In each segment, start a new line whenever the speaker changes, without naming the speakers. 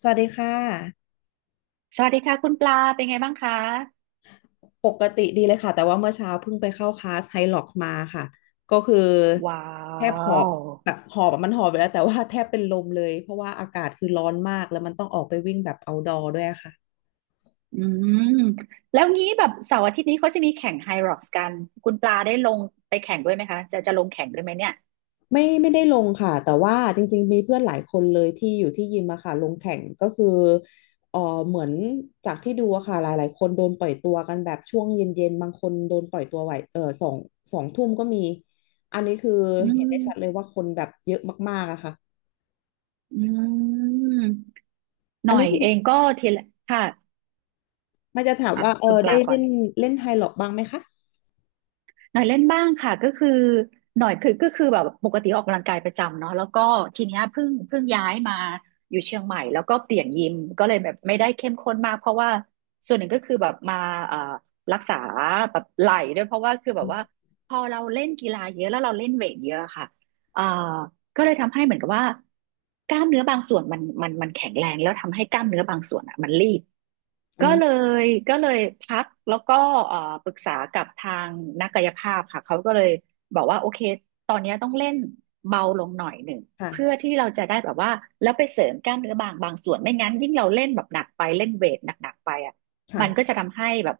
สวัสดีค่ะ
สวัสดีค่ะคุณปลาเป็นไงบ้างคะ
ปกติดีเลยค่ะแต่ว่าเมื่อเช้าเพิ่งไปเข้าคลาสไฮล็อกมาค่ะก็คือ
ว้า
แทบหอบ
ว
แบบหอบอะมันหอบไปแล้วแต่ว่าแทบเป็นลมเลยเพราะว่าอากาศคือร้อนมากแล้วมันต้องออกไปวิ่งแบบเอาท์ดอร์ด้วยค่ะ
อืมแล้วงี้แบบเสาร์อาทิตย์นี้เขาจะมีแข่งไฮร็อกซ์กันคุณปลาได้ลงไปแข่งด้วยไหมคะจะลงแข่งด้วยไหมเนี่ย
ไม่ได้ลงค่ะแต่ว่าจริงๆมีเพื่อนหลายคนเลยที่อยู่ที่ยิมอะค่ะลงแข่งก็คือเออเหมือนจากที่ดูอะค่ะหลายๆคนโดนปล่อยตัวกันแบบช่วงเย็นๆบางคนโดนปล่อยตัวไหวสองทุ่มก็มีอันนี้คือ
อื
เห็นได้ชัดเลย
ม
ว่าคนแบบเยอะมากๆอะค่ะ
อืมห
อั
น่
น
อ
นี้
ยเองก็ทีละค่ะ
มันจะถาม
อ่ะ
ว่า
คุณป
ได้
ลาก่อ
เล่
น
นเล่นไฮล็อกบ้างไหมคะ
หน่อยเล่นบ้างค่ะก็คือหน่อยคือก็คือแบบปกติออกกำลังกายประจำเนาะแล้วก็ทีเนี้ยเพิ่งย้ายมาอยู่เชียงใหม่แล้วก็เปลี่ยนยิมก็เลยแบบไม่ได้เข้มข้นมากเพราะว่าส่วนหนึ่งก็คือแบบมาเอ่อรักษาแบบไหล่ด้วยเพราะว่าคือแบ
อื
บว่า
ม
พอเราเล่นกีฬาเยอะแล้วเราเล่นเวทเยอะค่ะเอ่อก็เลยทำให้เหมือนกับว่ากล้ามเนื้อบางส่วนมันแข็งแรงแล้วทำให้กล้ามเนื้อบางส่วนอ่ะมันรีบ
อื
ก็เล
ม
ยก็เลยพักแล้วก็เอ่อปรึกษากับทางนักกายภาพค่ะเขาก็เลยบอกว่าโอเคตอนเนี้ยต้องเล่นเบาลงหน่อยหนึ่งเพื่อ
ค่ะ
ที่เราจะได้แบบว่าแล้วไปเสริมกล้ามเนื้อบางส่วนไม่งั้นยิ่งเราเล่นแบบหนักไปเล่นเวทหนักๆไปอ่ะมันก็จะ
ค่ะ
ทำให้แบบ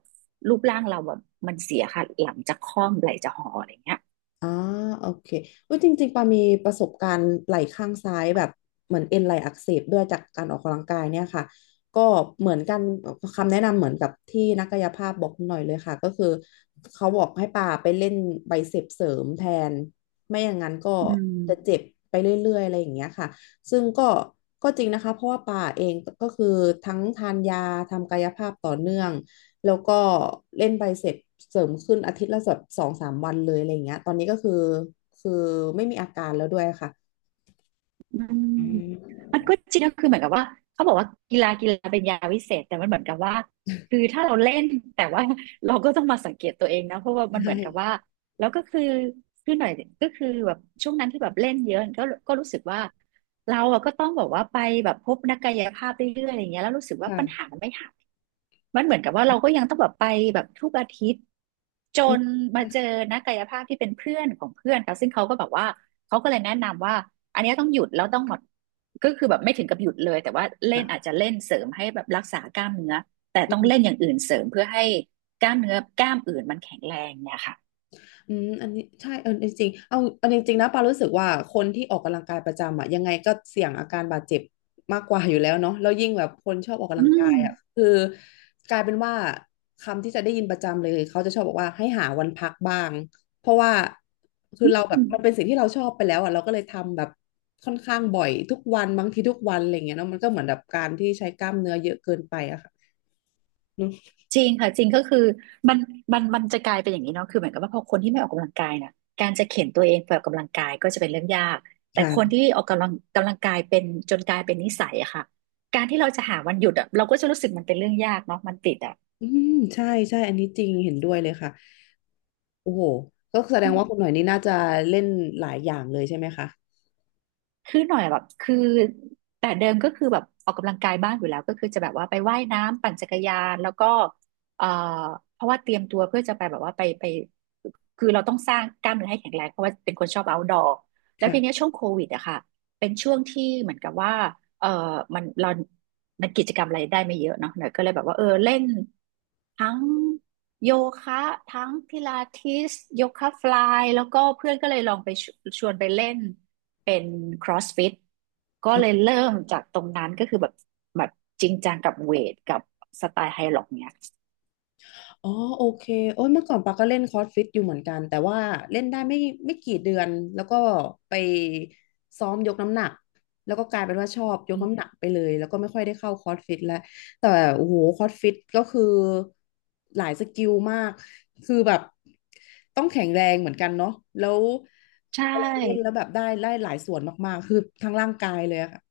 รูปร่างเราแบบมันเสียค่ะหลังจะค่อมไหล่จะห่ออะไรเงี้ย
อ่าโอเคเว้ยจริงๆปามีประสบการณ์ไหล่ข้างซ้ายแบบเหมือนเอ็นไหล่อักเสบด้วยจากการออกกำลังกายเนี่ยค่ะก็เหมือนกันคำแนะนำเหมือนกับที่นักกายภาพบอกหน่อยเลยค่ะก็คือเขาบอกให้ปาไปเล่นไบเซปเสริมแทนไม่อย่างนั้นก็
อื
จะ
ม
เจ็บไปเรื่อยๆอะไรอย่างเงี้ยค่ะซึ่งก็จริงนะคะเพราะว่าปาเองก็คือทั้งทานยาทำกายภาพต่อเนื่อง แล้วก็เล่นไปเสร็จเสริมขึ้นอาทิตย์ละแบบ2-3 วันเลยอะไรอย่างเงี้ยตอนนี้ก็คือคือไม่มีอาการแล้วด้วยค่ะ
อืม
อืม
มันก็จริงก็คือเหมือนกับว่าเขาบอกว่ากีฬาเป็นยาวิเศษแต่มันเหมือนกับว่าคือถ้าเราเล่นแต่ว่า เราก็ต้องมาสังเกตตัวเองนะเพราะว่ามัน
ใช
เหมือนกับว่า
่
แล้วก็คือคือหน่อยก็คือแบบช่วงนั้นที่แบบเล่นเยอะก็ก็รู้สึกว่าเราอะก็ต้องบอกว่าไปแบบพบนักกายภาพเรื่อยๆอะไรเงี้ยแล้วรู้สึกว่าปัญหา
ค่ะ
มันไม่หาย มันเหมือนกับว่าเราก็ยังต้องแบบไปแบบทุกอาทิตย์จ
อืม
นมาเจ
ใช่
อนักกายภาพที่เป็นเพื่อนของเพื่อนค่ะซึ่งเขาก็แบบว่าเขาก็เลยแนะนำว่าอันเนี้ยต้องหยุดแล้วต้องหมดก็คือแบบไม่ถึงกับหยุดเลยแต่ว่าเล่น
ค่ะ
อาจจะเล่นเสริมให้แบบรักษากล้ามเนื้อแต่ต้องเล่นอย่างอื่นเสริมเพื่อให้กล้ามเนื้อกล้ามอื่นมันแข็งแรงเนี่ยค่ะ
อืมอันนี้ใช่จริงๆเอาจริงๆนะปารู้สึกว่าคนที่ออกกำลังกายประจำอ่ะยังไงก็เสี่ยงอาการบาดเจ็บมากกว่าอยู่แล้วเนาะแล้วยิ่งแบบคนชอบออกกำ
อื
ลังกาย
ม
อ่ะคือกลายเป็นว่าคำที่จะได้ยินประจำเลยเขาจะชอบบอกว่าให้หาวันพักบ้างเพราะว่าคือเราแบบมันเป็นสิ่งที่เราชอบไปแล้วอ่ะเราก็เลยทำแบบค่อนข้างบ่อยทุกวันบางทีทุกวันอะไรอย่างเงี้ยเนาะมันก็เหมือนแบบการที่ใช้กล้ามเนื้อเยอะเกินไปอะค่ะเนอะ
จริงค่ะจริงก็คือมันมันจะกลายเป็นอย่างนี้เนาะคือเหมือนกับว่าพอคนที่ไม่ออกกำลังกายน่ะการจะเข็นตัวเองไปออกกำลังกายก็จะเป็นเรื่องยากแต่คน
ค่ะ
ที่ออกกำลังกายเป็นจนกลายเป็นนิสัยอะค่ะการที่เราจะหาวันหยุดอะเราก็จะรู้สึกมันเป็นเรื่องยากเนาะมันติดอะ
อืมใช่ใช่อันนี้จริงเห็นด้วยเลยค่ะ โอ้โหก็แสดงว่าคุณหน่อยนี่น่าจะเล่นหลายอย่างเลยใช่ไหมคะ
คือหน่อยแบบคือแต่เดิมก็คือแบบออกกำลังกายบ้างอยู่แล้วก็คือจะแบบว่าไปว่ายน้ำปั่นจักรยานแล้วก็เอ่อเพราะว่าเตรียมตัวเพื่อจะไปแบบว่าไปคือเราต้องสร้างกล้ามเนื้อให้แข็งแรงเพราะว่าเป็นคนชอบ outdoor แล้วทีเนี้ย
ค่ะ
ช่วงโควิดอะค่ะเป็นช่วงที่เหมือนกับว่าเออมันเรามันกิจกรรมอะไรได้ไม่เยอะเนาะหน่อยก็เลยแบบว่าเออเล่น ทั้งโยคะทั้งพิลาทิสโยคะฟลายแล้วก็เพื่อนก็เลยลองไปชวนไปเล่นเป็น CrossFit ก็เลย
อ่ะ
เริ่มจากตรงนั้นก็คือแบบแบบจริงจังกับเวทกับสไตล์ไฮล็อกเนี่ย
อ๋อโอเคโอ้ยเมื่อก่อนปาก็เล่นคอร์สฟิตอยู่เหมือนกันแต่ว่าเล่นได้ไม่กี่เดือนแล้วก็ไปซ้อมยกน้ำหนักแล้วก็กลายเป็นว่าชอบยกน้ำหนักไปเลยแล้วก็ไม่ค่อยได้เข้าคอร์สฟิตแล้วแต่โอ้โหคอร์สฟิตก็คือหลายสกิลมากคือแบบต้องแข็งแรงเหมือนกันเนาะแล้ว
ใช่
เวลาเล่นแล้วแบบได้หลายส่วนมากๆคือทั้งร่างกายเลยอะค่ะ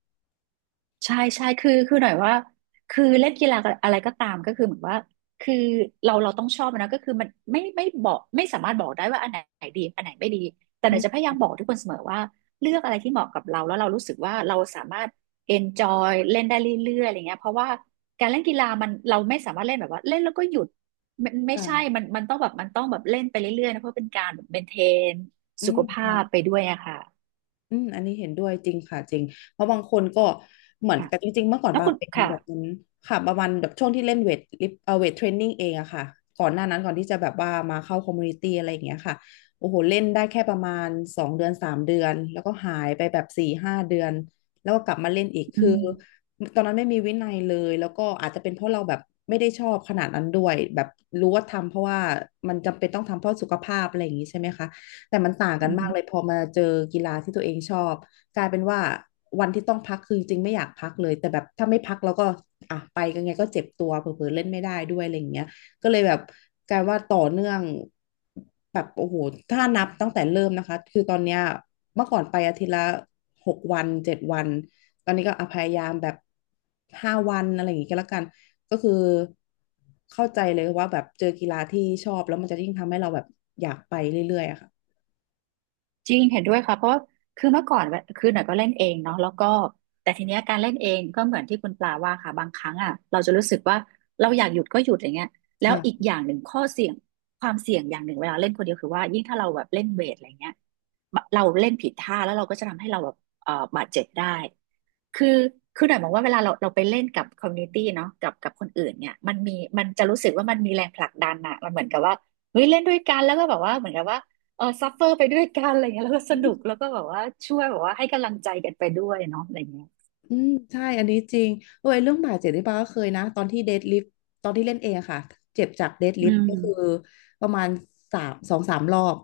ใช่ใช่คือคือหน่อยว่าคือเล่นกีฬาอะไรก็ตามก็คือเหมือนว่าคือเราต้องชอบมันนะก็คือมันไม่บอกไม่สามารถบอกได้ว่าอันไหนดีอันไหนไม่ดีแต่ห
อื
น่อยจะพ
ม
ยายามบอกทุกคนเสมอว่าเลือกอะไรที่เหมาะกับเราแล้วเรารู้สึกว่าเราสามารถ enjoy เล่นได้เรื่อยๆอะไรเงี้ยเพราะว่าการเล่นกีฬามันเราไม่สามารถเล่นแบบว่าเล่นแล้วก็หยุดไมันไม่ใช่
ค่ะ
มันต้องแบบมันต้องแบบเล่นไปเรื่อยๆนะเพราะเป็นการแบบ maintain
อื
สุ
ม
ขภาพ
ค่ะ
ไปด้วยอะค่ะ
อืมอันนี้เห็นด้วยจริงค่ะจริงเพราะบางคนก็เหมือน
ค่ะ
กับจริงๆเมื่อก่อน
แล้ว
ปา
คุณ
เป็น
ค่ะ
แบบนั้นค่ะประมาณแบบช่วงที่เล่นเวทเทรนนิ่งเองอะค่ะก่อนหน้านั้นก่อนที่จะแบบว่ามาเข้าคอมมูนิตี้อะไรอย่างเงี้ยค่ะโอ้โหเล่นได้แค่ประมาณ2 เดือน 3 เดือนแล้วก็หายไปแบบ4-5 เดือนแล้วก็กลับมาเล่นอีก
อื
คือ
ม
ตอนนั้นไม่มีวินัยเลยแล้วก็อาจจะเป็นเพราะเราแบบไม่ได้ชอบขนาดนั้นด้วยแบบรู้ว่าทำเพราะว่ามันจำเป็นต้องทำเพราะสุขภาพอะไรอย่างงี้ใช่ไหมคะ แต่มันต่างกัน
อื
มากเล
ม
ยพอมาเจอกีฬาที่ตัวเองชอบกลายเป็นว่าวันที่ต้องพักคือจริงไม่อยากพักเลยแต่แบบถ้าไม่พักแล้วก็อ่ะไปกันไงก็เจ็บตัวเผลอๆเล่นไม่ได้ด้วยอะไรอย่างเงี้ยก็เลยแบบกลายว่าต่อเนื่องแบบโอ้โหถ้านับตั้งแต่เริ่มนะคะคือตอนเนี้ยเมื่อก่อนไปอาทิตย์ละ6 วัน 7 วันตอนนี้ก็อ่ะพยายามแบบ5 วันอะไรอย่างงี้ก็แล้วกันก็คือเข้าใจเลยว่าแบบเจอกีฬาที่ชอบแล้วมันจะยิ่งทำให้เราแบบอยากไปเรื่อยๆอะค่ะ
จริงเห็นด้วยค่ะเพราะว่าคือเมื่อก่อนคือหน่อยก็เล่นเองเนาะแล้วก็แต่ทีเนี้ยการเล่นเองก็เหมือนที่คุณปลาว่าค่ะบางครั้งอ่ะเราจะรู้สึกว่าเราอยากหยุดก็หยุดอย่างเงี้ยแล้วอีก
ค่ะ
อย่างหนึ่งข้อเสี่ยงความเสี่ยงอย่างหนึ่งเวลาเล่นคนเดียวคือว่ายิ่งถ้าเราแบบเล่นเวทอะไรเงี้ยเราเล่นผิดท่าแล้วเราก็จะทำให้เราแบบบาดเจ็บได้คือคือหน่อยมองว่าเวลาเราไปเล่นกับคอมมูนิตี้เนาะกับคนอื่นเนี่ยมันมีมันจะรู้สึกว่ามันมีแรงผลักดันอะมันเหมือนกับว่าเฮ้ยเล่นด้วยกันแล้วก็แบบว่าเหมือนกับว่า เออซัฟเฟอร์ไปด้วยกันอะไรเงี้ยแล้วก็สนุกแล้วก็แบบว่าช่วยแบบว่าให้กำลังใจกันไปด้วยเนาะอะไรเงี้ย
อืมใช่อันนี้จริงเออไอ้เรื่องบาดเจ็บนี่ปาก็เคยนะตอนที่เดดลิฟต์ตอนที่เล่นเองอะค่ะเจ็บจากเดด
อื
ลิฟต์ก็คือ
ม
ประมาณสองสามรอบ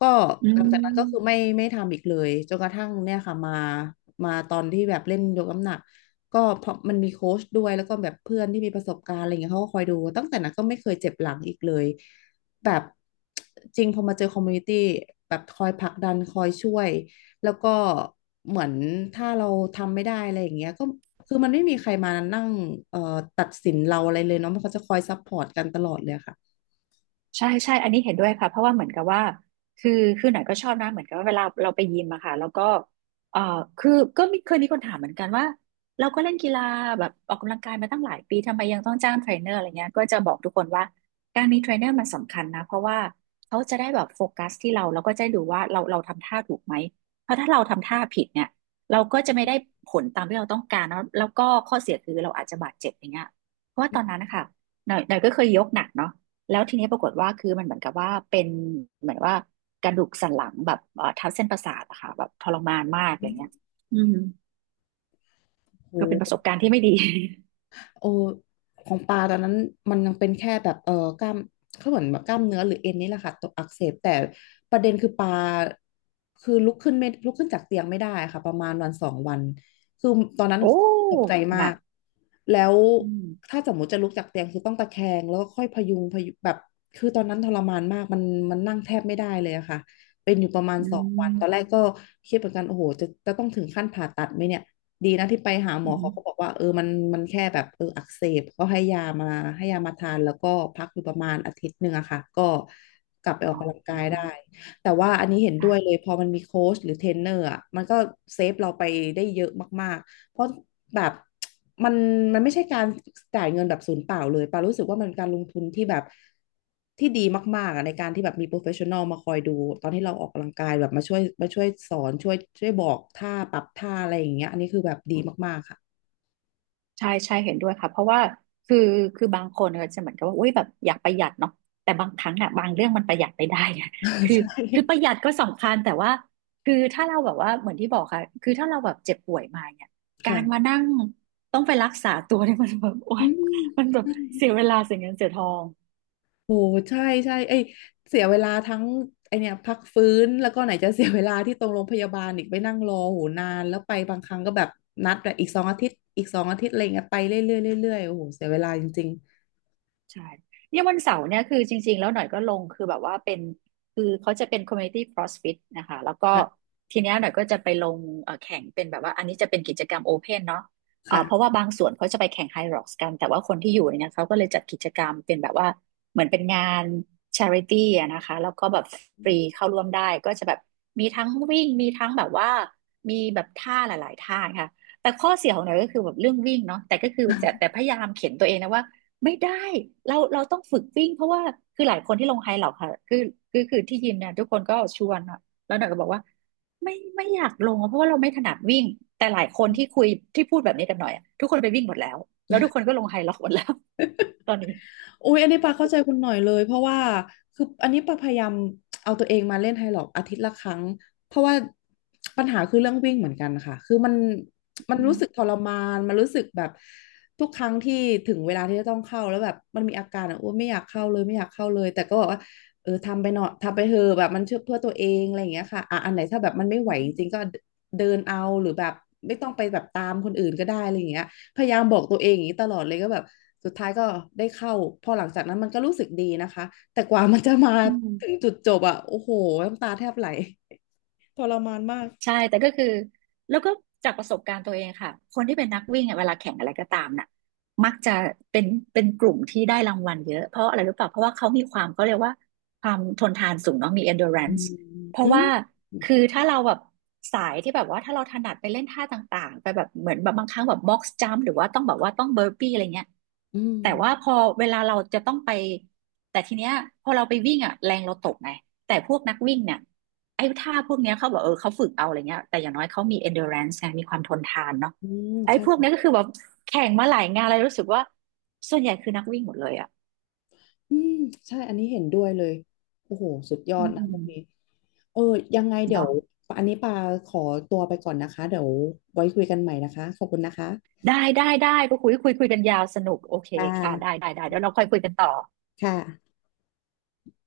ก็
อื
หลังจากนั้นก็คือไม่
ม
ไม่ทำอีกเลยจนกระทั่งเนี่ยค่ะมาตอนที่แบบเล่นยกน้ำหนักก็เพราะมันมีโค้ชด้วยแล้วก็แบบเพื่อนที่มีประสบการณ์อะไรเงี้ยเขาก็คอยดูตั้งแต่นั้นก็ไม่เคยเจ็บหลังอีกเลยแบบจริงพอมาเจอคอมมูนิตี้แบบคอยผลักดันคอยช่วย แล้วก็เหมือนถ้าเราทำไม่ได้อะไรอย่างเงี้ยก็คือมันไม่มีใครมานั่งเอ่อตัดสินเราอะไรเลยเนาะมันเขาจะคอยซัพพอร์ตกันตลอดเลยค่ะ
ใช่ใช่อันนี้เห็นด้วยค่ะเพราะว่าเหมือนกับว่าคือคือหน่อยก็ชอบนะเหมือนกับว่าเวลาเราไปยิมอะค่ะแล้วก็เอ่อคือก็มีเคยมีคนถามเหมือนกันว่าเราก็เล่นกีฬาแบบออกกำลังกายมาตั้งหลายปีทำไมยังต้องจ้างเทรนเนอร์อะไรเงี้ยก็จะบอกทุกคนว่าการมีเทรนเนอร์มันสำคัญนะเพราะว่าเขาจะได้แบบโฟกัสที่เราแล้วก็จะได้ดูว่าเราทำท่าถูกไหมเพราะถ้าเราทำท่าผิดเนี่ยเราก็จะไม่ได้ผลตามที่เราต้องการแล้วก็ข้อเสียคือเราอาจจะบาดเจ็บอย่างเงี้ยเพราะว่าตอนนั้นนะคะหน่อยก็เคยยกหนักเนาะ แล้วทีนี้ปรากฏว่าคือมันเหมือนกับว่าเป็นเหมือนว่ากระดูกสันหลังแบบทับเส้นประสาทอะค่ะแบบทรมานมากอะไรเงี้ยอืม
โ
ก็เป็นประสบ
ห
การณ์ที่ไม่ดี
โอของปลาตอนนั้นมันยังเป็นแค่แบบเออกล้ามเขาเหมือนแบบกล้ามเนื้อหรือเอ็นนี่แหละค่ะตกอักเสบแต่ประเด็นคือปลาคือลุกขึ้นจากเตียงไม่ได้ค่ะประมาณวันสองวันคือตอนนั้ น
โอ้
ตกใจ
ห
มา
นั
ก
ก
แล้ว
อืม
ถ้าสมมติจะลุกจากเตียงคือต้องตะแคงแล้วก็ค่อยพยุงแบบคือตอนนั้นทรมานมากมันนั่งแทบไม่ได้เลยอะค่ะเป็นอยู่ประมาณ
อื
สองวันตอนแรก
ม
ก็คิดเหมือนกันโอ้โหจะต้องถึงขั้นผ่าตัดไหมเนี่ย ดีนะที่ไปหาหม
อื
อเขาก็บอก
ม
ว่าเออมันแค่แบบเอออักเสบก็ให้ยามาทานแล้วก็พักอยู่ประมาณอาทิตย์หนึ่งอะค่ะก็กลับไปออ
อ๋
กกำลัง
อ
กายได้ แต่ว่าอันนี้เห็นด้
ค่ะ
วยเลยพอมันมีโค้ชหรือเทรนเนอร์อ่ะมันก็เซฟเราไปได้เยอะมากๆเพราะแบบมันมันไม่ใช่การจ่ายเงินแบบศูนย์เปล่าเลยปารู้สึกว่ามันการลงทุนที่แบบที่ดีมากๆอ่ะในการที่แบบมีโปรเฟชชั่นอลมาคอยดูตอนที่เราออกกำลังกายแบบมาช่วยสอนช่วยบอกท่าปรับท่าอะไรอย่างเงี้ยอันนี้คือแบบดีมากๆค่ะ
ใช่ใช่เห็นด้วยค่ะเพราะว่าคือคือบางคนก็จะเหมือนกับว่าอุ้ยแบบอยากประหยัดเนาะแต่บางครั้งอะบางเรื่องมันประหยัดไม่ได้ไง คือ
ใช่
คือประหยัดก็สำคัญแต่ว่าคือถ้าเราแบบว่าเหมือนที่บอกค่ะคือถ้าเราแบบเจ็บป่วยมาเนี่ยการมา
ค่ะ
นั่งต้องไปรักษาตัวเนี่ย มันแบบโอ๊
อื
ย
ม
มันแบบ
ใช่
เสียเวลาเสียเงินเสียทอง
โอ้ใช่ใช่ไอยเสียเวลาทั้งไอเนี่ยพักฟื้นแล้วก็ไหนจะ เสียเวลาที่ตรงโรงพยาบาลอีกไปนั่งรอโหนานแล้วไปบางครั้งก็แบบนัดแบบอีกสองอาทิตย์อีกสองอาทิตย์อะไรเงี้ยไปเรื่อยๆเรื่อยๆโอ้โหเสียเวลาจริง
ใช่เนี่ยวันเสาร์เนี่ยคือจริงๆแล้วหน่อยก็ลงคือแบบว่าเป็นคือเขาจะเป็น community CrossFit นะคะแล้วก็
ๆค่ะ
ทีเนี้ยหน่อยก็จะไปลงแข่งเป็นแบบว่าอันนี้จะเป็นกิจกรรมโอเพนเนาะเพราะ
ค่ะ
ว่าบางส่วนเขาจะไปแข่งไฮร็อกซ์กันแต่ว่าคนที่อยู่เนี่ยเขาก็เลยจัดกิจกรรมเป็นแบบว่าเหมือนเป็นงาน charity อะนะคะแล้วก็แบบฟรีเข้าร่วมได้ก็จะแบบมีทั้งวิ่งมีทั้งแบบว่ามีแบบท่าหลายๆท่าค่ะแต่ข้อเสียของหน่อยก็คือแบบเรื่องวิ่งเนาะแต่ก็คือจะแต่พยายามเข็นตัวเองนะว่า ไม่ได้เราต้องฝึกวิ่งเพราะว่าคือหลายคนที่ลงไฮเหลอกค่ะคือที่ยิมเนี่ยทุกคนก็ชวนอะแล้วหน่อยก็บอกว่าไม่อยากลงอะเพราะว่าเราไม่ถนัดวิ่งแต่หลายคนที่คุยที่พูดแบบนี้กับหน่อยอะทุกคนไปวิ่งหมดแล้วแล้วทุกคนก็ลงไฮเหลอกหมดแล้วตอนนี้
อุ้ยอันนี้ปาเข้าใจคุณหน่อยเลยเพราะว่าคืออันนี้ปาพยายามเอาตัวเองมาเล่นไฮล็อกอาทิตย์ละครั้งเพราะว่าปัญหาคือเรื่องวิ่งเหมือนกันค่ะคือมัน
อื
รู้สึกท
ม
รมานมันรู้สึกแบบทุกครั้งที่ถึงเวลาที่จะต้องเข้าแล้วแบบมันมีอาการอ่ะอ้วนไม่อยากเข้าเลยไม่อยากเข้าเลยแต่ก็บอกว่าเออทำไปหน่อยทำไปเถอะแบบมันเชื่อเพื่อตัวเองอะไรอย่างเงี้ยค่ะอ่ะอันไหนถ้าแบบมันไม่ไหวจริงๆก็เดินเอาหรือแบบไม่ต้องไปแบบตามคนอื่นก็ได้อะไรอย่างเงี้ย พยายามบอกตัวเองอย่างนี้ตลอดเลยก็แบบสุดท้ายก็ได้เข้าพอหลังจากนั้นมันก็รู้สึกดีนะคะแต่กว่ามันจะมา
อืม
ถึงจุดจบอะโอ้โหน้ำตาแทบไหลทรมานมาก
ใช่แต่ก็คือแล้วก็จากประสบการณ์ตัวเองค่ะคนที่เป็นนักวิ่งอะเวลาแข่งอะไรก็ตามน่ะมักจะเป็นเป็นกลุ่มที่ได้รางวัลเยอะเพราะอะไรรู้เปล่าเพราะว่าเขามีความเขาเรียกว่าความทนทานสูงเนาะมี
อื
endurance
ม
เพ
อื
ราะ
ม
ว่าคือถ้าเราแบบสายที่แบบว่าถ้าเราถนัดไปเล่นท่าต่างๆไปแบบเหมือนแบบบางครั้งแบบ box jump หรือว่าต้องแบบว่าต้อง burpee อะไรเงี้ย
อืม
แต่ว่าพอเวลาเราจะต้องไปแต่ทีเนี้ยพอเราไปวิ่งอ่ะแรงเราตกไงแต่พวกนักวิ่งเนี่ย ไอ้ท่าพวกเนี้ยเขาบอกเออเขาฝึกเอาอะไรเงี้ยแต่อย่างน้อยเขามี endurance ไงมีความทนทานเนาะ
อืม
ไอ้
ใช่
พวกเนี้ยก็คือแบบแข่งมาหลายงานเลยรู้สึกว่าส่วนใหญ่คือนักวิ่งหมดเลยอ่ะ
อืมใช่อันนี้เห็นด้วยเลยโอ้โหสุดยอ
อื
ดนะพวก
ม
นี้เออยังไงเดี๋ยว
เนาะ
อันนี้ปาขอตัวไปก่อนนะคะเดี๋ยวไว้คุยกันใหม่นะคะขอบคุณนะคะ
ได้ได้ได้ก็คุยกันยาวสนุกโอเค
ค่
ค่ะได้
ะ
ได้ได้เดี๋ยวเราค่อยคุยกันต่อ
ค่ะ